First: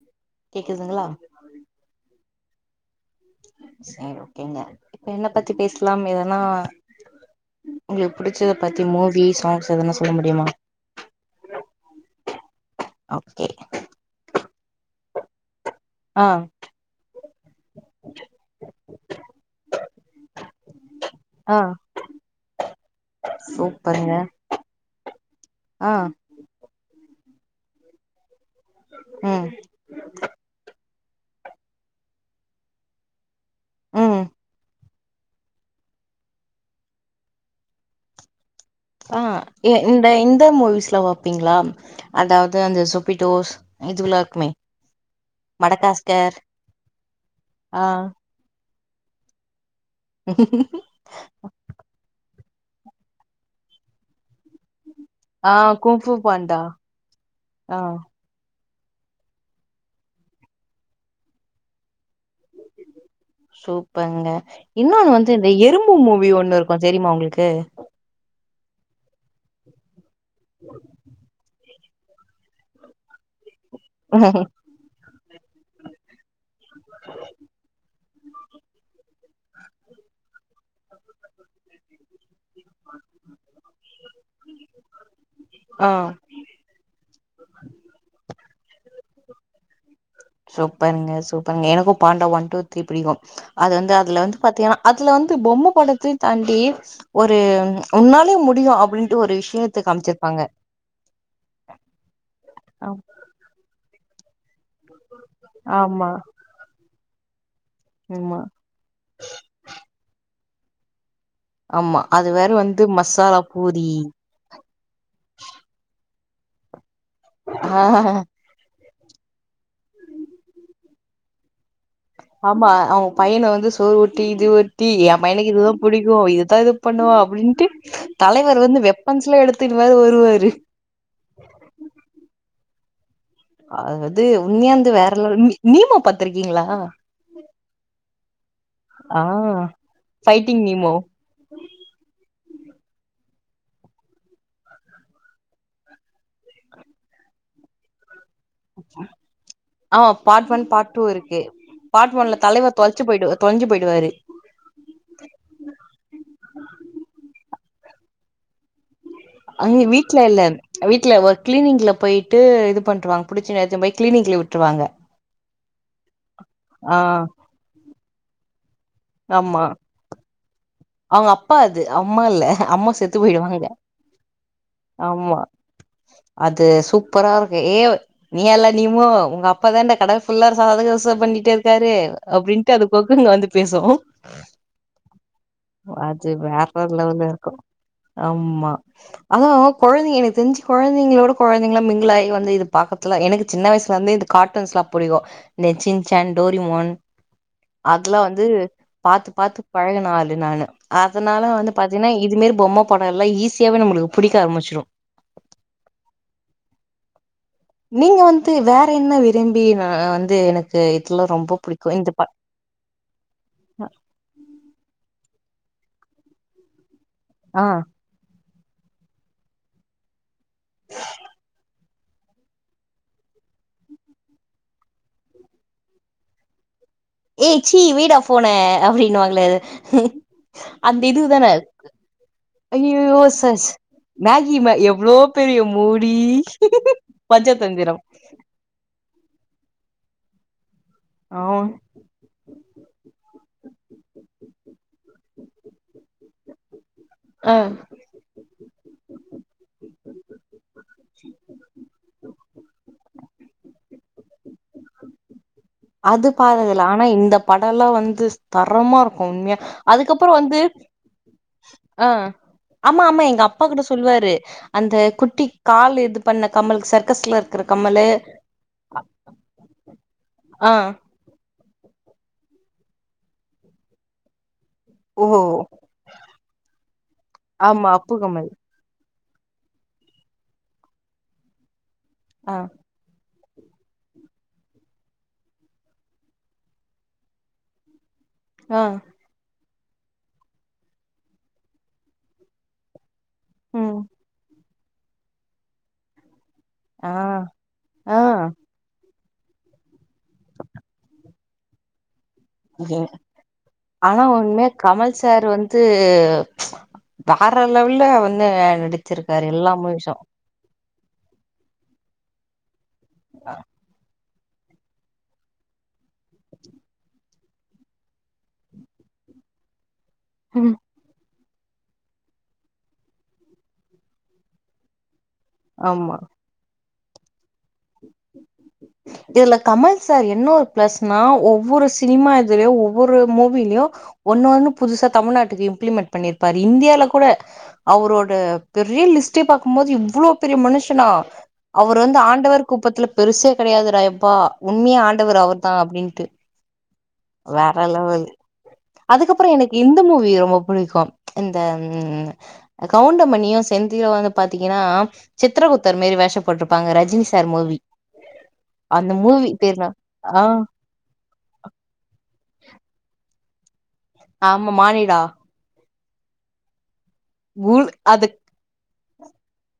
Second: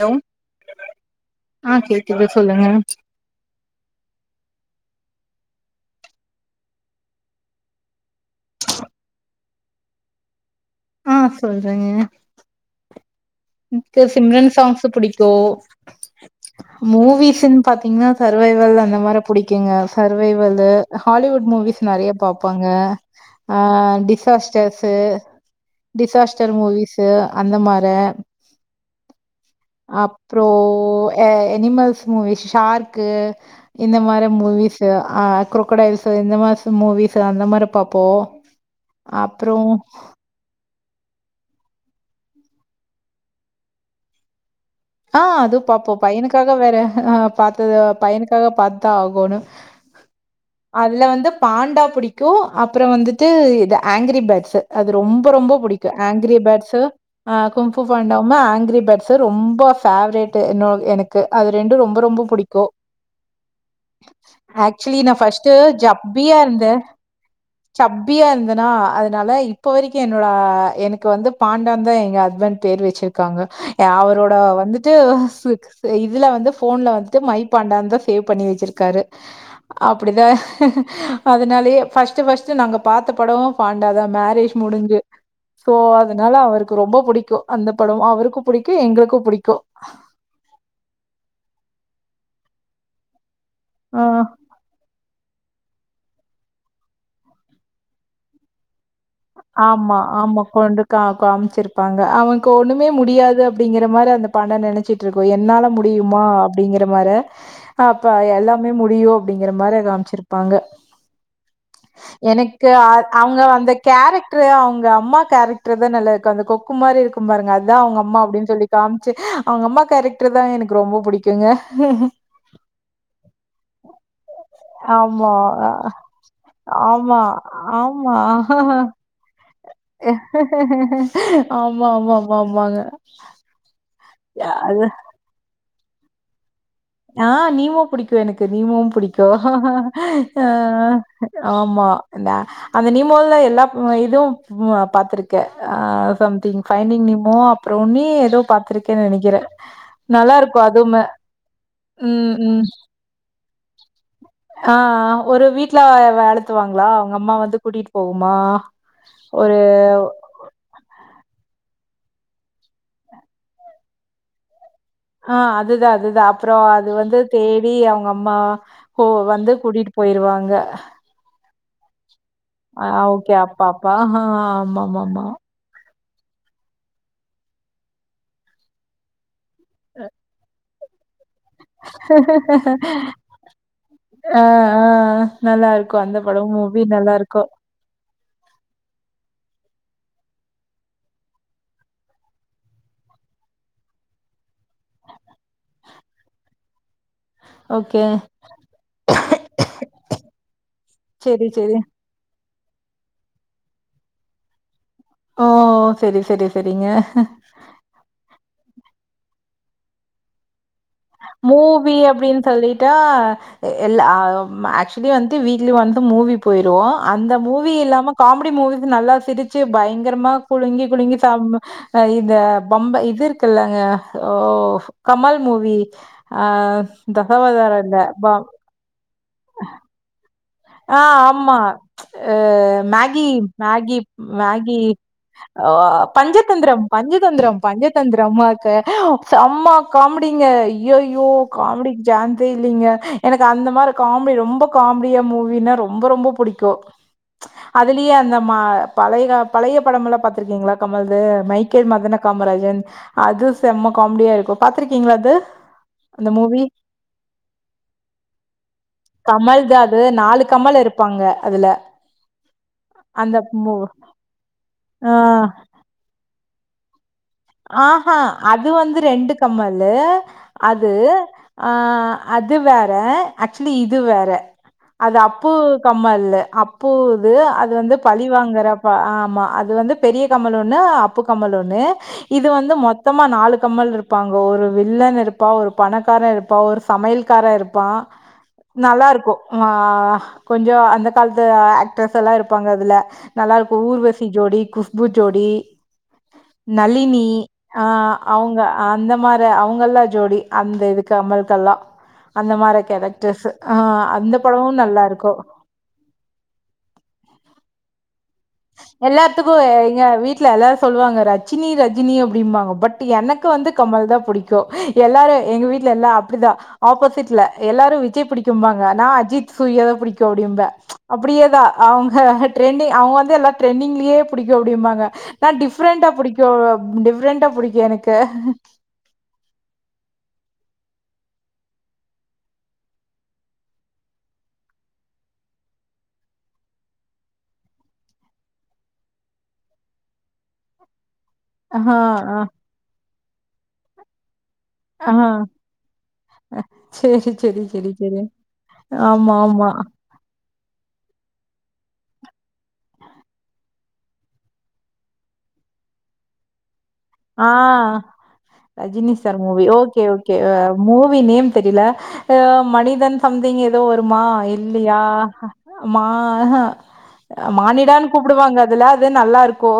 Hello கேக்குதுங்களா ஆ கேக்குது சொல்லுங்க சரி ஓகேங்க இப்ப என்ன பத்தி பேசலாம் எதனா உங்களுக்கு புடிச்சத பத்தி மூவி சாங்க்ஸ் எதனா சொல்ல முடியுமா ஆ சொல்றங்க ஓகே இப்போ சிம்ரன் சாங்க்ஸ் சு பிடிக்கும் ஆ மூவிஸ்ன்னு பாத்தீங்கன்னா சர்வைவல் அந்த மாரி புடிக்குங்க சர்வைவல்லு ஹாலிவுட் ஆ மூவிஸ் நறையா பாப்பாங்க ஆ சூப்பருங்க டிசாஸ்டர்ஸு ஆ டிசாஸ்டர் மூவிஸ் து அந்த மார ம் அப்புறோ எனிமெல்ஸ் மூவி ஷார்க்கு இந்த ம் மாரி மூவிஸ் ஆ குரோக்கோடைல்ஸ் இந்த மாச மூவிஸ் அந்த மாரி பாப்போம் ஆ இந்த இந்த மூவிஸ் கிலா பாப்பீங்களா அதாவுது அந்த சொபிட்டோஸ் இதுவல்லா இருக்குமே ஆ அது பாப்போம் மடகாஸ்கர் பையனுக்காக வேற ஆ பாத்தது ஆ பையனுக்காக பாத் தா ஆகோனு அதுல வந்து பாண்டா புடிக்கும் அப்றோ வந்துட்டு இது ஆங்கிரி பேட்ஸ் அது ரொம்ப ஆ ரொம்ப புடிக்கும் கும்ஃபு ஆங்கிரி பாண்டா பேட்ஸ் ஆ குங்ஃபூ பாண்ட ஆவும ஆங்கிரி பெருசு ரொம்பா பேஃவரிட் என்னோ எனக்கு அது ரெண்டும் ரொம்ப ரொம்ப புடிக்கு சூப்பர் ஆக்சுவலி இன்னோன்னு நா வந்து இந்த ஃபர்ஸ்ட்டு எறும்பு மூவி ஜப்பியா ஒன் இருக்கும் தெரியமா உங்களுக்கு நா அதுனால இப்ப வரைக்கு என்னோட எனக்கு வந்து பாண் டாந்த எங்க ஹஸ்பண்ட் பேர் வச்சிருக்காங்க அவரோட வந்து சிக்ஸ் இதுல வந்து போன்ல வந்துட்டு மை பாண்டான் தான் சேவ் பண்ணி வச்சிருக்காரு அப்டிதான் அதுனாலயே பஸ்டு பஸ் டு நாங்க பாத்த படம் பாண்டா தான் மேக் ரேஷ் முடிஞ்சு சோ ஆ அதுனால அவருக்கு ரொம்ப புடிக் கு அந்த படம் அவருக்கும் புடிக்கு எங்களுக்கும் புடிக்கு ஆஹ சூப்பருங்க சூப்பருங்க எனக்கு பாண்டா ஒன் டூ த்ரீ பிடிக்கும் அது வந்து அ அதுல வந்து பாத்தீங்கன்னா அதுல வந் து பொம்ம படத்தயு தாண்டி ஒரு உன்னாலயு முடியும் அப்டின் ஆமா ஆமா கொண்டுக்கா காம் சிருபாங்க அவுங் கோ ஒன்னுமே ஆம் முடியாது அப்டிங்கிற மாரி அ அந்த பாண்டா நினச் சிட்டு இருக்கும் என்னால ஆமா முடியுமா அப்டிங்கிற மார அப்பப்பா ஆமா எல்லாமே முடியும் அப்டிங்கற மாரி காமிச்சிரு பாங்க ஆமா அது பேரு வந்து மசாலா பூரி கேரக்ட்ரு அவங்க அம்மா கேரக்ட்ரு தா நல்லா இரு இங்கு அந்த கொக்கு மாரி இருக்கு கும் பாருங்க அதா ஆ அவங்க அம்மா அப்டின் சொல்லி காமிச்சி அவுங்க அம்மா கேரக்ட்ரு தான் எனக்கு ரொம்ப பிடிக்குங்க ஆமா அவன் பையன வந்து சோறு ஊட்டி இது ஊட்டி என் ஆமா. பையனுக்கு இதுதா பிடிக்கும் இதுதா இது பண்ணுவோ அப்டின்ட்டு தலைவ ஆஹ ஆமா ஆமா ஆமா ஆமாங்க அதாங்கத்தி அது உண்மையாந்து வேற லெவல் மி நீமோ பாத்திருக்கீங்களா ஆ நீமோ பிடிக்கும் எனக்கு நீமோவும் ஆ பிடிக்கும் ஆ ஃபைட்டிங் நீமோ ஆமா நா அந்த நீமோல எல்லா இதுவும் ம் பாத்துருக்கே ஆ சம்திங் பைடிங் நீமோ அப்புறம் உன்னே எதோ பாத்துருக்கேன்னு நெனைக்கிற ஆ நல்லா பார்ட் ஒன் இருக்கும் பார்ட் அதுமே டூ இருக்கு பார்ட் ஒன்ல தலைவர் தொலைச்சி போய்டு தொலஞ்சி போய் ஆ ஒரு வீட்ல வளத்துவாங்களா அவுங்க அம்மா வந்து கூட்டிட்டு போகுமா ஒரு அங்க வீட்ல இல்ல வீட்ல ஒ கிளீனிக்ல போயிட்டு இது பண்ருவாங்க புடிச்சி நேச்சன் போய் கிளினிக்ல விட்டுருவாங்க ஆ அதுதா அதுதா அப்புறம் அது ஆ வந்து தேவி அவங்க அம்மா போ வந்து கூட்டிட்டு போயிருவாங்க அவுங்க அப்பா அது அவு ஆ ஓகே அப்பா அப்பா ஆமா ஆமா ஆமா அது சூப்பரா இருக்கு ஏ நீ எல்லா நீமோ உங்க அப் பா தாண்டா கடல் ஃபுல்லா சாத கச பண்ணி கிட்ட இருக்காரு அப்டின்ட்டு அது பொக்கங்க வந்து பேசு ஆ ஆ நல்லா இருக்கு அந்த அது படம் வேற மூவி நல்லா லெவல இருக்கு ஆமா அதா கொழந்தைங்க எனக்கு தெரிஞ்சு கொழந்தைங்களோட கொழந்தைங்களா மிங்கிளாய் வந்து இது பாக்கத்துல எனக்கு சின்ன வயசுல வந்து இந்த காட்டன்ஸ் எல்லா புடிக்கு இந்த சின்சன் டோரிமோன் ஓகே. அதெல்லா வந்து பாத்து பாத்து பழகுனாள் நானு அதனால சரி, வந்து சரி. பாத்தீங்கன்னா இது இதுமாரி பொம்ம படோ எல்லா ஈஸியாவே நம்மளுக்கு புடிக்க ஆரம்பிச்சிடு ஓ சரி சரி சரிங்க நீங்க வந்து வேற என்ன விரும்பிஆ வந்து எனக்கு இதுல ரொம்ப மூவி புடிக்கு இந்த ப அப்டின்னு சொல்லிட்டா எல்ல ஆக்சுவலி வந்து வந்த வீக்லி வந்து மூவி போயிடுவோ அந்த ஆ மூவி இல்லாம காமெடி மூவிஸ் நல்லா சிரிச்சு பயங்கரமா குழுங்கி குழுங்கி சாப்டனு இந்த பம்ப இது இருக்குல்லங்க ஓ கமல் மூவி அ ஏய் சீ வீடா ஃபோன அப்டின்னு வாங்க து [unintelligible] ஆ ஆமா அ ஐயையோ மேகி சஸ் மேகி மே மேகி எவ்ளோ பெரிய ஆ மூடி பஞ்சதந்திரம் பஞ்சதந்திரம் பஞ்சதந்திரமாக்க செம்மா காமடிங்க அய்யயோ ஆ காமெடி சான்ஜே இல் இல்லீங்க எனக்கு அந்த மாதிரி காமெடி ரொம்ப காமெடியா மூவி மின்னா ரொம்ப ரொம்ப புடிக்கு ஆ அதுலயே அந்த மா பழய பழய படம் எல்லா பாத்திருக்கீங்ளா கமல்து மைக்கேல் மதன காமராஜன் அது செம்ம காமெடியா இருக்கு பாத்துருக்கீங்ளா அது அது அந்த மூவி பாத்தது இல ஆனா இந்த படோல்லா வந்து தரமா இருக்கு உண்மையா கமல்து அது அதுக்கப்புற நாலு வந்து கமல் இருப்பாங்க அதுல ஆ ஆமா ஆமா அந்த எங்க அப்பா மூ கூட சொல்லுவாரு அந்த ஆ குட்டி கால் இது பண்ண கமலு சர்க்கஸ்ல இரு ஆஹா அது வந்து ரெண்டு கம்மலு ஆ அது ஆ அது வேற ஆக்சுவலி இது வேற அது ஓ அப்பு கம்மல்லு அப்புது அது ஆமா வந்து அப்பு பழி கமல் வாங்கிற ஆ ஆமா அது வந்து பெரிய கமல் ஒன்னு அப்பு கம்மல் ஒன்னு இது ஆ வந்து மொத்தமா நாலு கமல் இருப்பாங்கோ ஒரு வில்லன் இருப்பான் ஒரு பணக்காரன் இருப்பான் ஒரு சமையல்காரே இருப்பான் ஆ நல்லா இருக்கும் ஆ கொஞ்ச அந்த காலத்து ஆக்ட்ரஸ் எல்லா இருப்பாங்க அதுல நல்லாருக்கும் ம் ஊர்வசி ஜோடி கு பூ ஜோடி நளினி ஆ னி ஆ அவுங்க அந்த மா அவுங்கல்லா ஜோடி அந்த இது கமல் கெல்லா ஆனா ஒன்னு படமு நல்லா கமல் இருக்கு சார் வந்து வேற லெவல்ல வந் எல்லாத்துக்கும் எங்க வீட்ல எல்லா சொல்லு வாங்க ரஜினி ரஜினி அப்டிபாங்க பட் எனக்கு வந்து கமல் தான் புடிக் கும் எல்லாரும் எங்க வீட்ல எல்லாரும் அப்டிதான் ஆப்போசிட்ல எல்லாரும் விஜய் புடிக்கும்பாங்க நா அஜித் சூர்யாதா புடிக் கும் அப்டிபேன் அப்டியே தா அவுங்க ட்ரெண்டிங் அவுங்க வந் ட்ல எல்லா ட்ரெண்டிங்லயே புடிக்கு அப்டி பாங்க நா டிஃப்ரெண்டா ஆமா புடிக்கும் டிஃப்ரெண்டா புடிக்கும் எனக்கு இதுல கமல் சார் என்ன ஒரு பிளஸ்னா ஒவ்வொரு சினிமா இதுலயும் ஒவ்வொரு மூவிலயும் ஒன்னு ஒண்ணு புதுசா தமிழ்நாட்டுக்கு இம்ப்ளிமெண்ட் பண்ணிருப்பாரு இந்தியால கூட அவரோட பெரிய லிஸ்டே பாக்கும் போது இவ்ளோ பெரிய மனுஷனா ஆ அவுர வந்து ஆண்டவர் கூப்பத்துல பெருசு கெடையாது டா யப்பா உண்மையா ஆ ஆ ஆண்டவர் அவர்தான் அப்பிடின்ட்டு சேரி சேரி வேற சேரி சேரி லெவல் ஆமா அதுக்கப்ற ஆமா. எனக்கு இந்த மூவி ரொம்ப புடிக்கும் இந்த கவுண்டமணியும் செந்திலு வந்து பாத்தீங்கன்னா சித்திரகுப்தர் மாரி வேஷம் போட்டுப் பாங்க ரஜினி ஆ சார் மூவி ரஜினி அந்த சார் மூவி பேர்னா ஓகே ஓகே ஆ மூவி நேம் தெரியல ஆ மனிதன் சம்திங் இரு ஏதோ வருமா ஆமா இல்லையா மானிடா மா ஆஹ கூல் மானிடான்னு அது கூப்டுவாங்க அதுல அது நல்லா இருக்கு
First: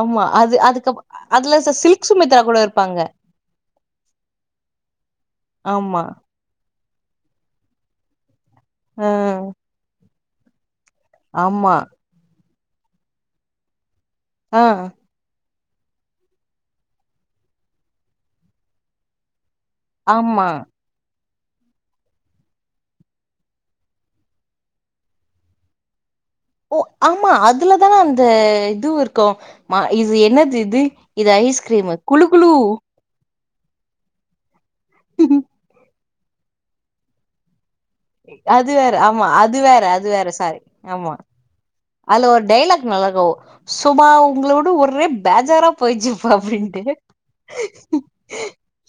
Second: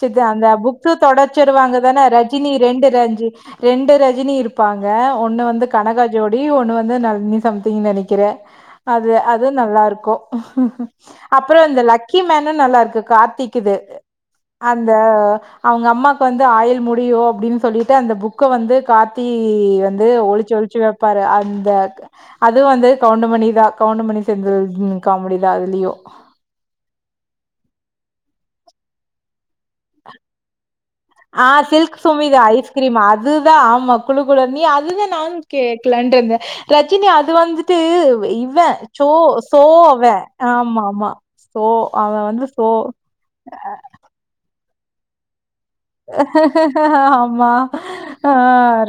ச அந்த அது புக்கு அதுக்கப் தொடச்ச அதுல சருவாங்க தான சில்க் சுமித்ரா ரஜினி கூட ரெண்டு இருப்பாங்க ரி ரெண்டு ரஜினி இருப்பாங்க ஒன்னு வந்து ஆமா கனகா ஜோடி ஒன்னு வந்து வந்து ந சம்திங்னு நெனக்குறே ஆ அது அது நல்லா இருக்கு ஆஹஹ அப்பறோ ஆமா இந்த லக்கிமேன் நல்லா இருக்கு கார்த்திக்குது ஆ அந்த அவுங்க அம்மா வந்து ஆயில் முடியு அப்டின்னு சொல்லிட்டு அந்த புக்க வந்து கார்த்தி வந்து ஆமா ஒளுச்சு ஒளுச்சு வப்பாரு இந்த அது வந்து கவுண்டமணி தா கவுண்டமணி செந்தில் காமெடி தா அதுலயு ஓ ஆமா அதுலதான அந்த இதுவு இருக்கு இது என்னது இது இது ஆ ஐஸ்கிரீமு குளு சில்க்சுமிதா குளு ஐஸ்கிரீம் அது அதுதா ஆமா குழு குழு நீ அதுதா நானு கேக்கலான் இருந்தே ரஜினி அது வந்துட்டு ட்டு இவ அது வேற சோ ஆமா அது சோ வேற அது அவ வேற சாரி ஆமா ஆமா சோ அவன் அதுல ஒரு வந்து சோ டைலாக் நல்லா இருக்கு சுமா உங்கள டு ஒரே பேஜாரா போயிச்சுப்பா அப்டின்ட்டு ஆமா. ஆ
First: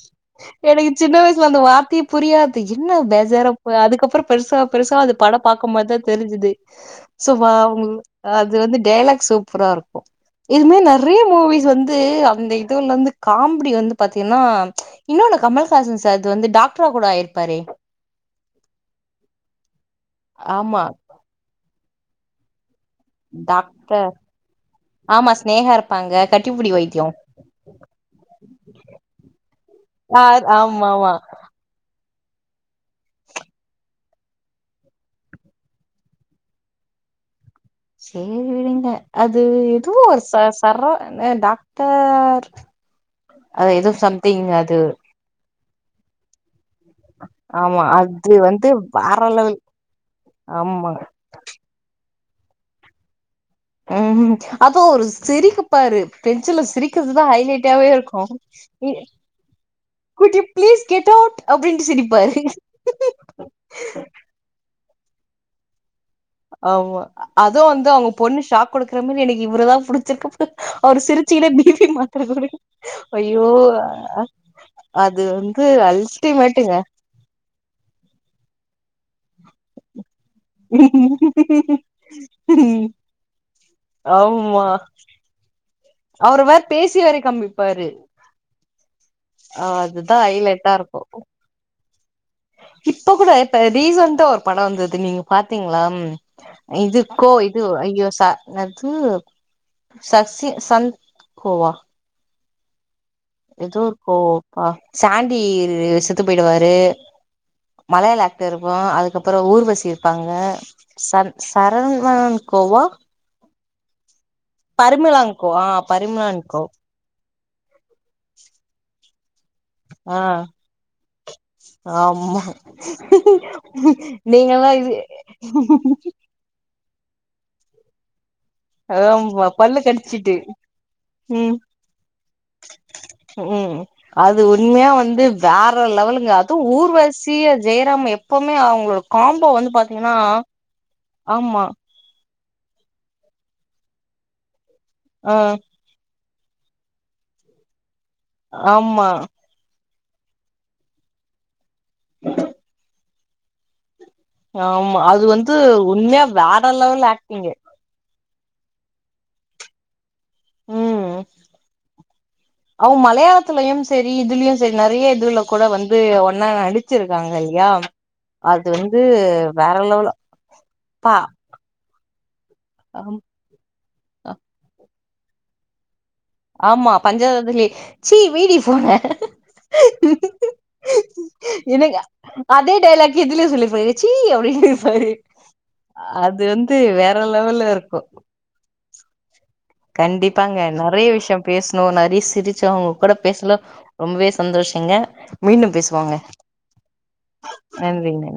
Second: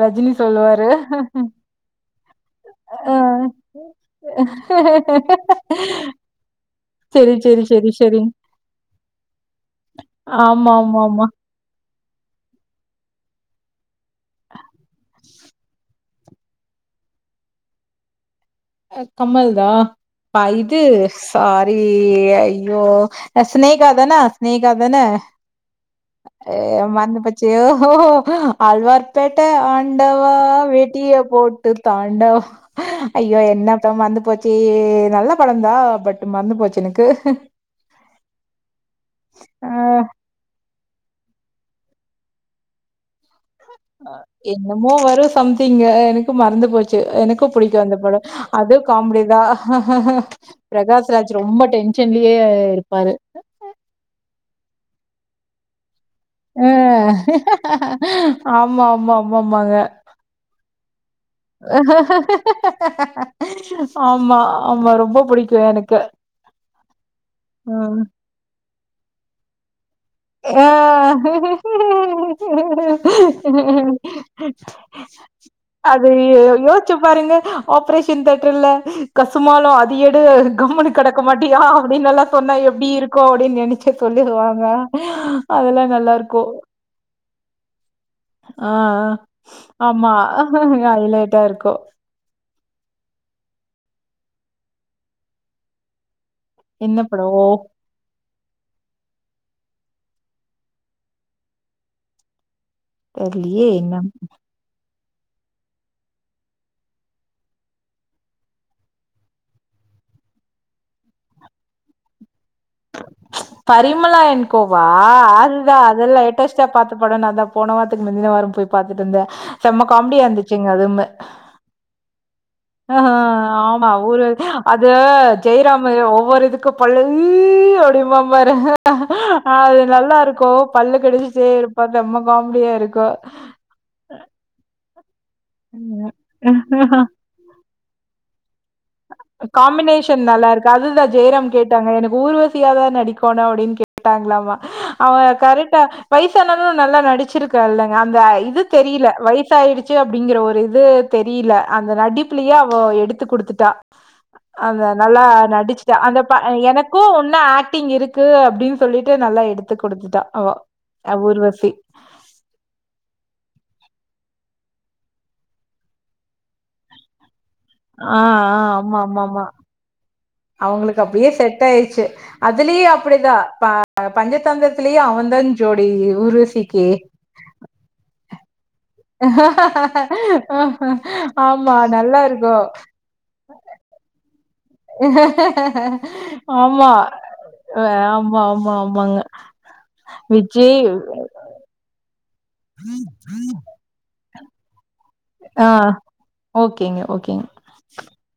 ரஜினி சொல்லுவாரு. எனக்கு சின்ன வயசுல அந்த வார்த்தயே புரியாது என்ன ஆ பேஜாரா அதுக்கப்புற பெருசாக பெருசாக அது படம் பாக்க போதுதா தெரிஞ்சுது சரி சுபா சரி சரி சரி அது வந்து டைலாக் சூப்பரா இருக்கு இது ஆமா மாரி ஆமா நெறய ஆமா மூவிஸ் வந்து வந்து அந்த இதுல இருந்து காமெடி வந்து பாத்தீங்கன்னா இன்னொன்னு கமல்ஹாசன் சார் இது வந்து டாக்டரா கூட ஆயிருப்பாரே ஆ கமல் தா ப்பா இது ஆமா. சா அய [unintelligible] யோ சினேகா டாக்டர் தான சினேகா தான ஆமா ஸ்நேகா இருப்பாங்க. ஏ கட்டிப்புடி வைத்தியம். மறந்துபோச்சு யோ ஆழ்வார்பேட்ட ஆ ஆண்டவா ஆமாமா. வேட்டிய போட்டு தாண்ட ஐயோ என்னாத்த மறந்து போச்சே நல்ல படந்தா பட் மறந்து போச்சு எனக்கு சேரி விடுங்க அது ஆ எதோ ஒரு சா சர எ டாக்டர் அது ஏதோ சம்திங் அது என்னமோ வரு சம்திங்கு எனக்கு மறந்து போ ச்சு எனக்கு பிடிக்கு ஆமா அந்த படொ அது வந்து அது வேற காமெடி தா லெவல் ஆமா பிரகாஷ் ராஜ் ரொம்ப டென் ஷன்லயே இருப்பாரு ம் ம் அது அவுரு சிரிக்குபாரு டென்ஷன்ல அ சிரிக்கிறது தா ஹைலைட்டாவே இருக்கு ஆமா நி ஆமா ஆமாமாங்க குட் யு பிளீஸ் ஆமா ஆமா ரொ ம்ப புடிக்கு எனக்கு ஆமா அதுவு வந்து ம் அவுங்க பொண்ணு ஷா க் குடுக்கற மாரி எனக்கு இவரதா புடு ஆ மாத்திர குடு ஐயோ அது வந்து அது அல்டிமேட்டுங்க யோச்சு பாருங்க ஆப்ரேஷன் தேட்டர்ல கசுமாலொ அது‌ எ டு கம்மனு கடக்க மாட்டியா அப்டீன்னலா சொன்னா எப்டி இருக்கு அப்டின் நெனச்சே சொல்லிருவாங்க ஆமா அதெல்லா நல்லாருக்கு அவரு வேற பேசி வேற காமிப்பாரு ஆ ஆமா அதுதா ஹைலைட்டா இருக்கு ஹைலைட்டா இருக்கு இப்ப கூட இப்ப ரீசன்ட்டா ஒரு பட வந்தது நீங்க பாத்தீங்ளா என்ன இது படோ கோ இது ஐயோ ச னது‌ சசி சந் கோவா தெர்லியே ஏதோ ஒரு என்ன கோவப்பா சாண்டி செத்து போயிடுவாரு மலையாள ஆக்டர் இருப்ப அதுக்கப்புறோ ஊர்வசி இருப்பாங்க சன் சரங்கோ கோவா பரிமளா அன் கோவா ஆ அதுதா அத லேட்டஸ்ட் பரிமளான்கோ பாத்த படொன்னா அதா போன வார்த்துக்கு மிந்தின வாரம் போய் பாத்துட்டு வந்தே செம்ம ஆ காம்டியா இருந்துச்சுங்க அதும்மே ஆமா அஹ ஆமா ஊரு நீங்கல்லா அது இது ஜெய்ராமு ஒவ்வொரு இதுக்கு கொலை அப்டிம்பாம் வரக ஆமா பல்லு அது நல்லா கடிச்சிட்டு இருக்கும் பல்லு கடிச்சிட்டே ம் இருப்பா செம்ம காமெடியா இருக்கும் து வேற ம். லெவலுங்க அதுவும் ஊர்வசிய ஜெயராம எப்போ காம்பினேஷன் நல்லா இருக்கு அதுதா ஜெயராம் ஆமா கேட்டாங்க எனக்கு ஊர்வ சியாதா நடிக்கணும் அப்டின் கேட்டாங்களாமா அவங்க ஆ கரெட்டா வயசானாலும் நல்லா நடிச்சிருக்கா இல்ல அந்த இது ஆமா தெரியில வயசாயிடுச் சி அப்டிங்கற ஒரு இது தெரியில அந்த நடிப்பிலேயே அவ எடுத் த்து குடுத்துட் டா அந்த ஆமா நல்லா அது வந்து நடிச்சிட்டா அந்த உண்மையா ப வேற லெவல் எனக்கும் ஒன்னு ஆக்டிங்கு ஆக்டிங் இருக் கு அப்டின் சொல்லிட்டு நல்லா எடுத்துக் குடுத்துட்டா அவ ம் அ ஊர்வசி அவ மலையாளத்துலயும் பெரிய இதுலயும் சரி நறையா இதுல கூட வந்து ஒன்னா நடிச்சிருக்காங்க இல்லையா ஆ ஆ அது ஆமா வந்து ஆமா ஆமா வேற லெவல் அவங்களுக்கு பா அப்டியே செட் ஆயிருச்சி அதுலயு ஆம் அப்டேதா பா ஆ பஞ்சதந்திரத்திலேயே அவன்தான் ஜோடி ஊர்வசிக்கு ஆமா பஞ்சதந்திலே சீ மீதி பூன ஆமா என்னங்க நல்லா இருக்கு அதே டைலாக்கே இதுலயு சொல்லி போயி சீ அப்டின்னு இருப்பாரு அது வந்து ஆமா வேற லெவல்ல இருக்கு ஆமா ஆமா ஆ மாங்க கண்டிப்பாங்க நறையா விஷியம் பேசணோம் நறையா சிரிச்சோ ஒங்க கூட பேசல ரொம்பவே சந்தோஷங்க ஆ மீண்டும் பேசுவோங்க ஓகேங்க ஓகேங்க நன்றிங்க நன்றி